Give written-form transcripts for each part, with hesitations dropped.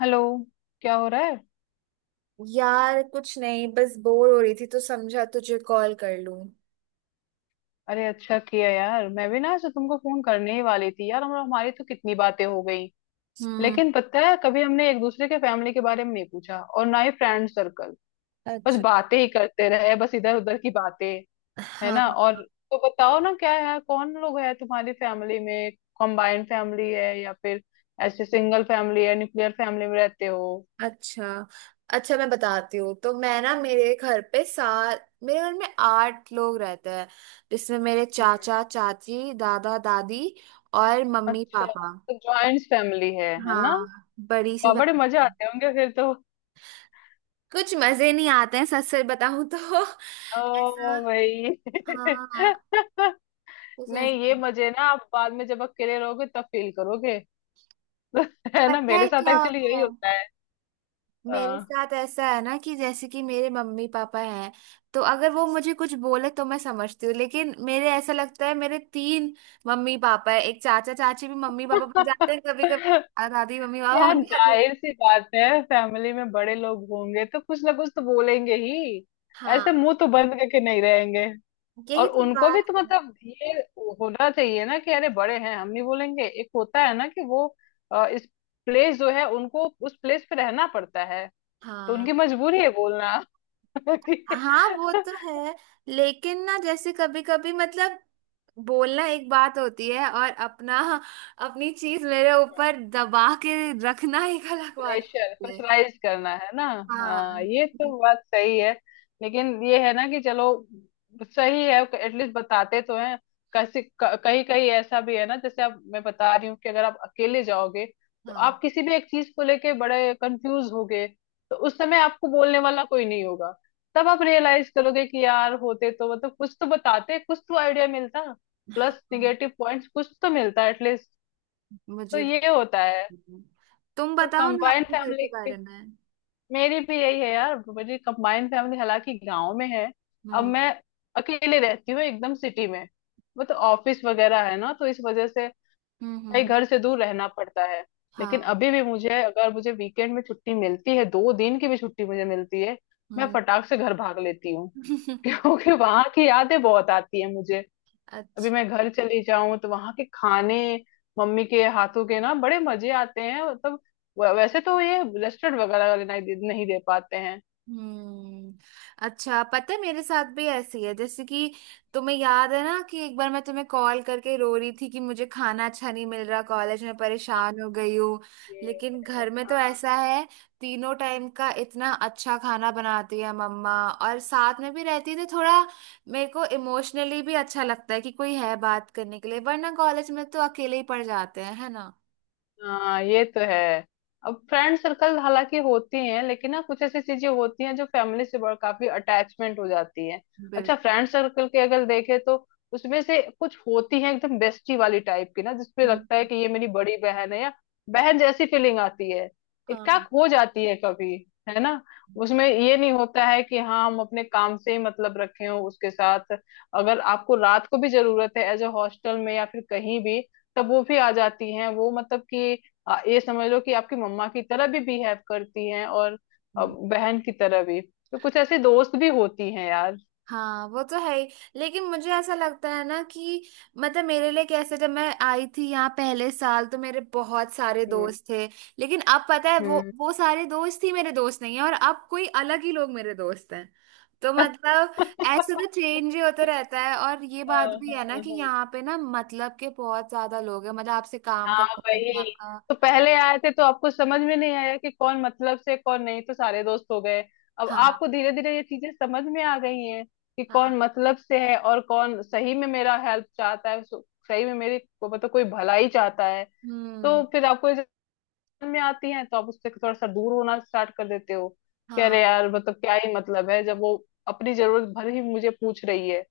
Hello. क्या हो रहा है? यार, कुछ नहीं। बस बोर हो रही थी तो समझा तुझे कॉल कर लूं। अरे अच्छा किया यार, मैं भी ना ऐसे तुमको फोन करने ही वाली थी यार। हम हमारी तो कितनी बातें हो गई हम्म। लेकिन पता है, कभी हमने एक दूसरे के फैमिली के बारे में नहीं पूछा, और ना ही फ्रेंड सर्कल। बस अच्छा। बातें ही करते रहे, बस इधर उधर की बातें। है हाँ। ना? और तो बताओ ना, क्या है? कौन लोग है तुम्हारी फैमिली में? कंबाइंड फैमिली है, या फिर ऐसे सिंगल फैमिली है, न्यूक्लियर फैमिली में रहते हो? अच्छा। अच्छा, मैं बताती हूँ। तो मैं ना, मेरे घर में आठ लोग रहते हैं। जिसमें मेरे हम्म। चाचा, चाची, दादा, दादी और मम्मी अच्छा, पापा। तो ज्वाइंट फैमिली है हाँ, ना? बड़ी सी वाह, बड़े मजे फैमिली। आते होंगे फिर तो। कुछ मजे नहीं आते हैं, सच सच बताऊं तो। ऐसा। ओ भाई हाँ। कुछ नहीं, ये ऐसा- मजे ना आप बाद में जब अकेले रहोगे तब फील करोगे। है ना, पता मेरे है साथ क्या एक्चुअली यही होता है? होता है। मेरे हाँ। साथ ऐसा है ना कि जैसे कि मेरे मम्मी पापा हैं। तो अगर वो मुझे कुछ बोले तो मैं समझती हूँ, लेकिन मेरे ऐसा लगता है मेरे तीन मम्मी पापा है। एक चाचा चाची भी मम्मी पापा बन जाते हैं कभी कभी। दादी मम्मी पापा यार बन जाते हैं। जाहिर सी बात है, फैमिली में बड़े लोग होंगे तो कुछ ना कुछ तो बोलेंगे ही। ऐसे हाँ, मुंह तो बंद करके नहीं रहेंगे। और यही तो उनको भी बात तो है। मतलब ये होना चाहिए ना, कि अरे बड़े हैं, हम नहीं बोलेंगे। एक होता है ना कि वो इस प्लेस जो है, उनको उस प्लेस पे रहना पड़ता है। तो हाँ। उनकी मजबूरी है बोलना। कि हाँ, वो तो है। लेकिन ना, जैसे कभी कभी मतलब बोलना एक बात होती है, और अपना अपनी चीज मेरे ऊपर दबा के रखना एक अलग बात प्रेशर, होती है। प्रेशराइज करना, है ना? हाँ, हाँ। ये तो बात सही है। लेकिन ये है ना कि चलो, सही है, एटलीस्ट बताते तो हैं। कैसे कहीं कहीं ऐसा भी है ना, जैसे आप, मैं बता रही हूँ, कि अगर आप अकेले जाओगे तो हाँ। आप किसी भी एक चीज को लेके बड़े कंफ्यूज होगे। तो उस समय आपको बोलने वाला कोई नहीं होगा। तब आप रियलाइज करोगे कि यार होते तो मतलब कुछ तो बताते, कुछ तो आइडिया मिलता, प्लस हाँ, निगेटिव पॉइंट्स कुछ तो मिलता एटलीस्ट। तो मुझे ये भी। होता है। नहीं। तुम तो बताओ ना, कंबाइंड अपने घर के फैमिली, बारे में। मेरी भी यही है यार, मेरी कंबाइंड फैमिली, हालांकि गांव में है। अब हम्म, मैं अकेले रहती हूँ एकदम सिटी में। वो तो ऑफिस वगैरह है ना, तो इस वजह से हम्म, हम्म, भाई घर से दूर रहना पड़ता है। लेकिन हाँ। अभी भी मुझे, अगर मुझे वीकेंड में छुट्टी मिलती है, दो दिन की भी छुट्टी मुझे मिलती है, मैं हम्म। फटाक से घर भाग लेती हूँ। क्योंकि वहां की यादें बहुत आती है मुझे। अभी अच्छा। मैं घर चली जाऊं तो वहां के खाने, मम्मी के हाथों के ना बड़े मजे आते हैं, मतलब वैसे तो ये रेस्टोरेंट वगैरह वाले नहीं दे पाते हैं। हम्म। अच्छा, पता है मेरे साथ भी ऐसी है। जैसे कि तुम्हें याद है ना कि एक बार मैं तुम्हें कॉल करके रो रही थी कि मुझे खाना अच्छा नहीं मिल रहा, कॉलेज में परेशान हो गई हूँ। ये। लेकिन हाँ, घर में तो ऐसा है। तीनों टाइम का इतना अच्छा खाना बनाती है मम्मा, और साथ में भी रहती है तो थोड़ा मेरे को इमोशनली भी अच्छा लगता है कि कोई है बात करने के लिए। वरना कॉलेज में तो अकेले ही पड़ जाते हैं, है ना। हाँ, ये तो है। अब फ्रेंड सर्कल हालांकि होती हैं, लेकिन ना कुछ ऐसी चीजें होती हैं जो फैमिली से बड़ा काफी अटैचमेंट हो जाती है। अच्छा, बिल्कुल। फ्रेंड सर्कल के अगर देखे तो उसमें से कुछ होती है एकदम बेस्टी वाली टाइप की ना, जिसपे लगता है हम्म। कि ये मेरी बड़ी बहन है, या बहन जैसी फीलिंग आती है। इकट्ठा हो जाती है कभी, है ना। उसमें ये नहीं होता है कि हाँ हम अपने काम से ही मतलब रखे हो उसके साथ। अगर आपको रात को भी जरूरत है, एज अ हॉस्टल में या फिर कहीं भी, तब वो भी आ जाती हैं। वो मतलब कि ये समझ लो कि आपकी मम्मा की तरह भी बिहेव करती हैं, और हाँ। बहन की तरह भी। तो कुछ ऐसे दोस्त भी होती हैं यार। हाँ, वो तो है ही। लेकिन मुझे ऐसा लगता है ना कि, मतलब मेरे लिए कैसे, जब मैं आई थी यहाँ पहले साल तो मेरे बहुत सारे हम्म दोस्त थे। लेकिन अब पता है वो हम्म। वो सारे दोस्त ही मेरे दोस्त नहीं है, और अब कोई अलग ही लोग मेरे दोस्त हैं। तो मतलब ऐसे तो चेंज ही होता रहता है। और ये हाँ, बात भी है ना हाँ, कि हाँ। यहाँ पे ना, मतलब के बहुत ज्यादा लोग हैं, मतलब आपसे काम हाँ, करते हैं वही। आपका। तो पहले आए थे तो आपको समझ में नहीं आया कि कौन मतलब से, कौन नहीं, तो सारे दोस्त हो गए। अब आपको हाँ, धीरे धीरे ये चीजें समझ में आ गई हैं कि हाँ। कौन मतलब से है और कौन सही में मेरा हेल्प चाहता है, सही में मेरी मतलब कोई भलाई चाहता है। तो हम्म। फिर आपको में आती हैं, तो आप उससे थोड़ा सा दूर होना स्टार्ट कर देते हो। कह हाँ, रहे यार मतलब क्या ही मतलब है, जब वो अपनी जरूरत भर ही मुझे पूछ रही है।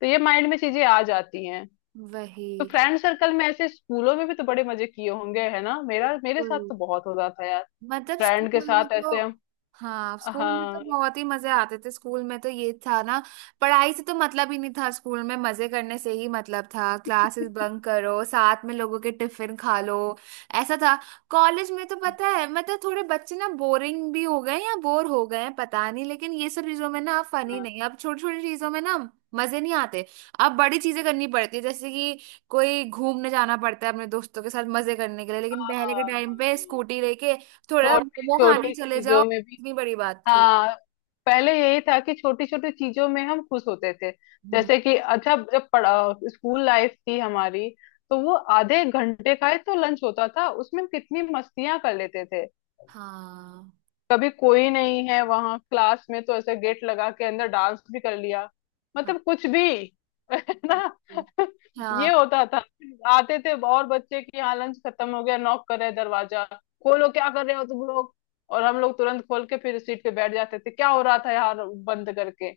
तो ये माइंड में चीजें आ जाती हैं। वही। तो फ्रेंड सर्कल में ऐसे, स्कूलों में भी तो बड़े मजे किए होंगे, है ना? मेरा मेरे साथ बिल्कुल। तो बहुत होता था यार, मतलब फ्रेंड के स्कूल में साथ ऐसे। तो। हम, हाँ, स्कूल में तो हाँ। बहुत ही मजे आते थे। स्कूल में तो ये था ना, पढ़ाई से तो मतलब ही नहीं था, स्कूल में मजे करने से ही मतलब था। क्लासेस बंक करो, साथ में लोगों के टिफिन खा लो। ऐसा था। कॉलेज में तो पता है, मतलब थोड़े बच्चे ना बोरिंग भी हो गए या बोर हो गए हैं, पता नहीं। लेकिन ये सब चीजों में ना फनी हाँ, नहीं, अब छोटी छोटी चीजों में ना मजे नहीं आते। अब बड़ी चीजें करनी पड़ती है, जैसे कि कोई घूमने जाना पड़ता है अपने दोस्तों के साथ मजे करने के लिए। लेकिन पहले के हाँ, टाइम पे हाँ। स्कूटी लेके थोड़ा छोटी मोमो खाने छोटी चले जाओ, चीजों में भी, इतनी बड़ी बात थी। हाँ। पहले यही था कि छोटी छोटी चीजों में हम खुश होते थे। हम्म, जैसे कि अच्छा, जब पढ़ा स्कूल लाइफ थी हमारी, तो वो आधे घंटे का ही तो लंच होता था, उसमें हम कितनी मस्तियां कर लेते थे। हाँ, कभी कोई नहीं है वहां क्लास में, तो ऐसे गेट लगा के अंदर डांस भी कर लिया, हाँ, मतलब कुछ भी। है ना। बिल्कुल। ये हाँ, होता था। आते थे और बच्चे की यहाँ लंच खत्म हो गया, नॉक कर रहे हैं दरवाजा, खोलो क्या कर रहे हो तुम लोग। और हम लोग तुरंत खोल के फिर सीट पे बैठ जाते थे, क्या हो रहा था यार बंद करके?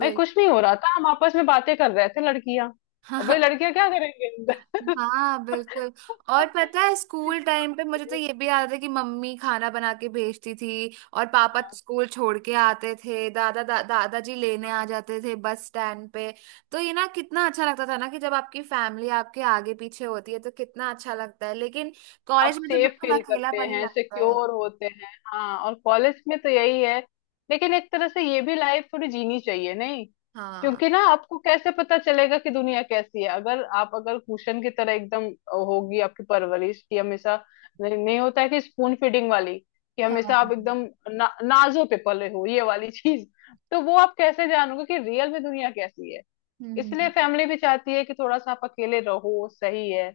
भाई बिल कुछ नहीं हो रहा था, हम आपस में बातें कर रहे थे लड़कियां। अब भाई हाँ, लड़कियां क्या करेंगे अंदर? हाँ, बिल्कुल। और पता है, स्कूल टाइम पे मुझे तो ये भी याद है कि मम्मी खाना बना के भेजती थी। और पापा स्कूल छोड़ के आते थे, दादाजी लेने आ जाते थे बस स्टैंड पे। तो ये ना कितना अच्छा लगता था ना कि जब आपकी फैमिली आपके आगे पीछे होती है तो कितना अच्छा लगता है। लेकिन आप कॉलेज में तो सेफ बिल्कुल फील करते अकेलापन ही हैं, लगता है। सिक्योर होते हैं। हाँ, और कॉलेज में तो यही है। लेकिन एक तरह से ये भी लाइफ थोड़ी जीनी चाहिए, नहीं? हाँ, क्योंकि ना, आपको कैसे पता चलेगा कि दुनिया कैसी है, अगर आप, अगर कुशन की तरह एकदम होगी आपकी परवरिश की हमेशा। नहीं, नहीं होता है कि स्पून फीडिंग वाली, कि हमेशा हाँ, आप एकदम नाजों पे पले हो, ये वाली चीज। तो वो आप कैसे जानोगे कि रियल में दुनिया कैसी है। इसलिए हम्म, फैमिली भी चाहती है कि थोड़ा सा आप अकेले रहो, सही है।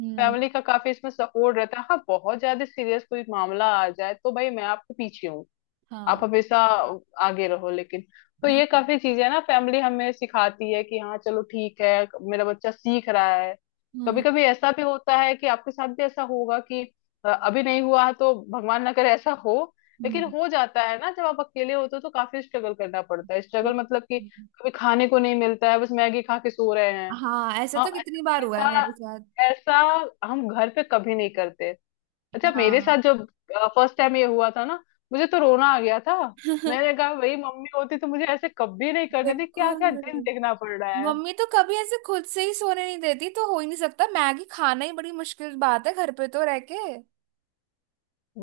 हम्म, फैमिली का काफी इसमें सपोर्ट रहता है। हाँ, बहुत ज्यादा सीरियस कोई मामला आ जाए तो भाई मैं आपके पीछे हूँ। आप हाँ, हमेशा आगे रहो, लेकिन। तो हाँ, ये काफी चीजें है ना, फैमिली हमें सिखाती है कि हाँ चलो ठीक है, मेरा बच्चा सीख रहा है। कभी हम्म, कभी ऐसा भी होता है कि आपके साथ भी ऐसा होगा कि अभी नहीं हुआ है, तो भगवान ना करे ऐसा हो। लेकिन हम्म। हो जाता है ना, जब आप अकेले होते हो तो काफी स्ट्रगल करना पड़ता है। वो- स्ट्रगल मतलब कि कभी खाने को नहीं मिलता है, बस मैगी खा के सो रहे हैं। हाँ, ऐसा तो हाँ, कितनी बार हुआ है ऐसा मेरे साथ। ऐसा हम घर पे कभी नहीं करते। अच्छा मेरे हाँ साथ जब फर्स्ट टाइम ये हुआ था ना, मुझे तो रोना आ गया था। मैंने कहा वही, मम्मी होती तो मुझे ऐसे कभी नहीं करने दी, क्या क्या दिन बिल्कुल। देखना पड़ रहा है। मम्मी तो कभी ऐसे खुद से ही सोने नहीं देती, तो हो ही नहीं सकता। मैगी खाना ही बड़ी मुश्किल बात है घर पे तो रह के।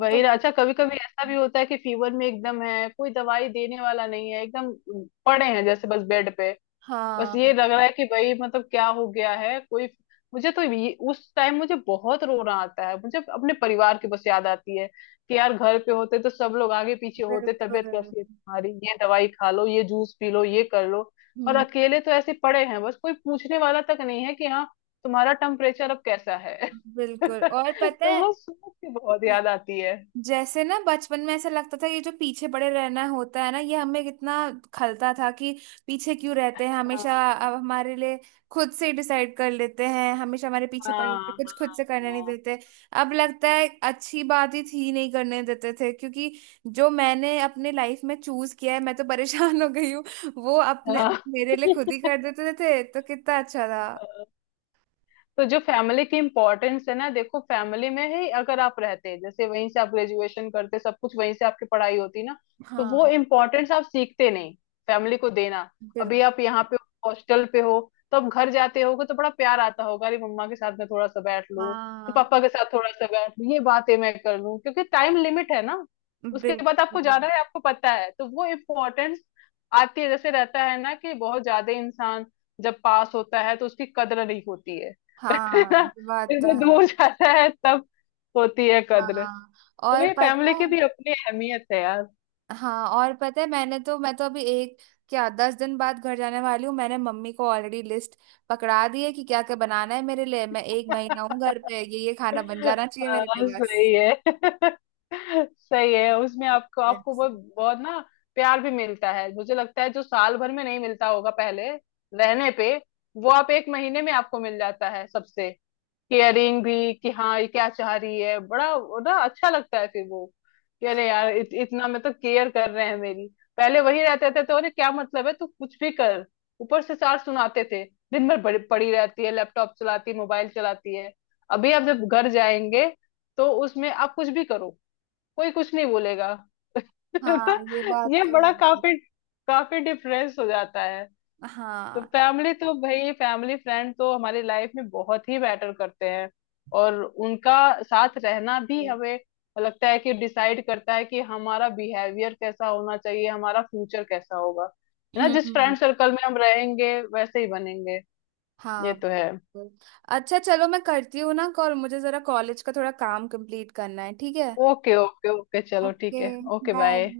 मैं तो। ना, अच्छा कभी कभी ऐसा भी होता है कि फीवर में एकदम है, कोई दवाई देने वाला नहीं है, एकदम पड़े हैं जैसे बस बेड पे। बस ये हाँ, लग रहा है कि भाई मतलब क्या हो गया है, कोई। उस टाइम मुझे बहुत रोना आता है, मुझे अपने परिवार की बस याद आती है कि यार घर पे होते तो सब लोग आगे पीछे होते, तबीयत बिल्कुल। कैसी है तुम्हारी, ये दवाई खा लो, ये जूस पी लो, ये कर लो। और हम्म। अकेले तो ऐसे पड़े हैं, बस कोई पूछने वाला तक नहीं है कि हाँ तुम्हारा टेम्परेचर अब कैसा है। बिल्कुल। और तो पता वो सोच के बहुत है, याद आती है। जैसे ना बचपन में ऐसा लगता था ये जो पीछे पड़े रहना होता है ना, ये हमें कितना खलता था। कि पीछे क्यों रहते हैं हमेशा, हाँ, अब हमारे लिए खुद से डिसाइड कर लेते हैं, हमेशा हमारे पीछे पड़े हाँ, रहते हैं, कुछ खुद हाँ, से करने नहीं देते। अब लगता है अच्छी बात ही थी नहीं करने देते थे, क्योंकि जो मैंने अपने लाइफ में चूज किया है मैं तो परेशान हो गई हूँ। वो हाँ, अपने मेरे लिए खुद ही हाँ। कर देते थे तो कितना अच्छा था। तो जो फैमिली की इम्पोर्टेंस है ना, देखो फैमिली में ही अगर आप रहते, जैसे वहीं से आप ग्रेजुएशन करते, सब कुछ वहीं से आपकी पढ़ाई होती ना, तो वो हाँ, इम्पोर्टेंस आप सीखते नहीं फैमिली को देना। बिल्कुल। अभी आप यहाँ पे हॉस्टल पे हो, तो आप घर जाते होगे तो बड़ा प्यार आता होगा, अरे मम्मा के साथ मैं थोड़ा सा बैठ लूँ, तो हाँ, पापा के साथ थोड़ा सा बैठ लूँ, ये बातें मैं कर लूँ, क्योंकि टाइम लिमिट है ना। उसके बाद आपको बिल्कुल। जाना है, आपको पता है, तो वो इम्पोर्टेंस आती है। जैसे रहता है ना कि बहुत ज्यादा, इंसान जब पास होता है तो उसकी कदर नहीं होती है। हाँ, ये बात फिर तो वो है। दूर जाता है तब होती है कद्र। हाँ, और चलिए, पता फैमिली है। की भी अपनी अहमियत है यार। हाँ, और पता है, मैं तो अभी एक क्या 10 दिन बाद घर जाने वाली हूँ। मैंने मम्मी को ऑलरेडी लिस्ट पकड़ा दी है कि क्या क्या बनाना है मेरे लिए। मैं एक महीना हूँ घर पे, ये खाना बन जाना चाहिए मेरे हाँ लिए बस। सही है। सही है। उसमें आपको आपको बहुत बहुत ना प्यार भी मिलता है, मुझे लगता है जो साल भर में नहीं मिलता होगा पहले रहने पे, वो आप एक महीने में आपको मिल जाता है सबसे। केयरिंग भी कि हाँ ये क्या चाह रही है, बड़ा बड़ा अच्छा लगता है फिर वो, कि अरे यार इतना मतलब केयर कर रहे हैं मेरी। पहले वही रहते थे तो अरे क्या मतलब है, तू कुछ भी कर, ऊपर से चार सुनाते थे, दिन भर बड़ी पड़ी रहती है, लैपटॉप चलाती है, मोबाइल चलाती है। अभी आप जब घर जाएंगे, तो उसमें आप कुछ भी करो, कोई कुछ नहीं बोलेगा। हाँ, ये बात तो ये तो बड़ा है। काफी काफी डिफरेंस हो जाता है। तो हाँ। फैमिली तो भाई, फैमिली फ्रेंड तो हमारी लाइफ में बहुत ही मैटर करते हैं। और उनका साथ रहना भी, हमें लगता है कि डिसाइड करता है कि हमारा बिहेवियर कैसा होना चाहिए, हमारा फ्यूचर कैसा होगा। है ना, जिस हम्म। फ्रेंड सर्कल में हम रहेंगे वैसे ही बनेंगे। ये हाँ, तो है। बिल्कुल। अच्छा, चलो मैं करती हूँ ना कॉल। मुझे जरा कॉलेज का थोड़ा काम कंप्लीट करना है, ठीक है। ओके ओके ओके, चलो ओके, ठीक है, ओके बाय। बाय।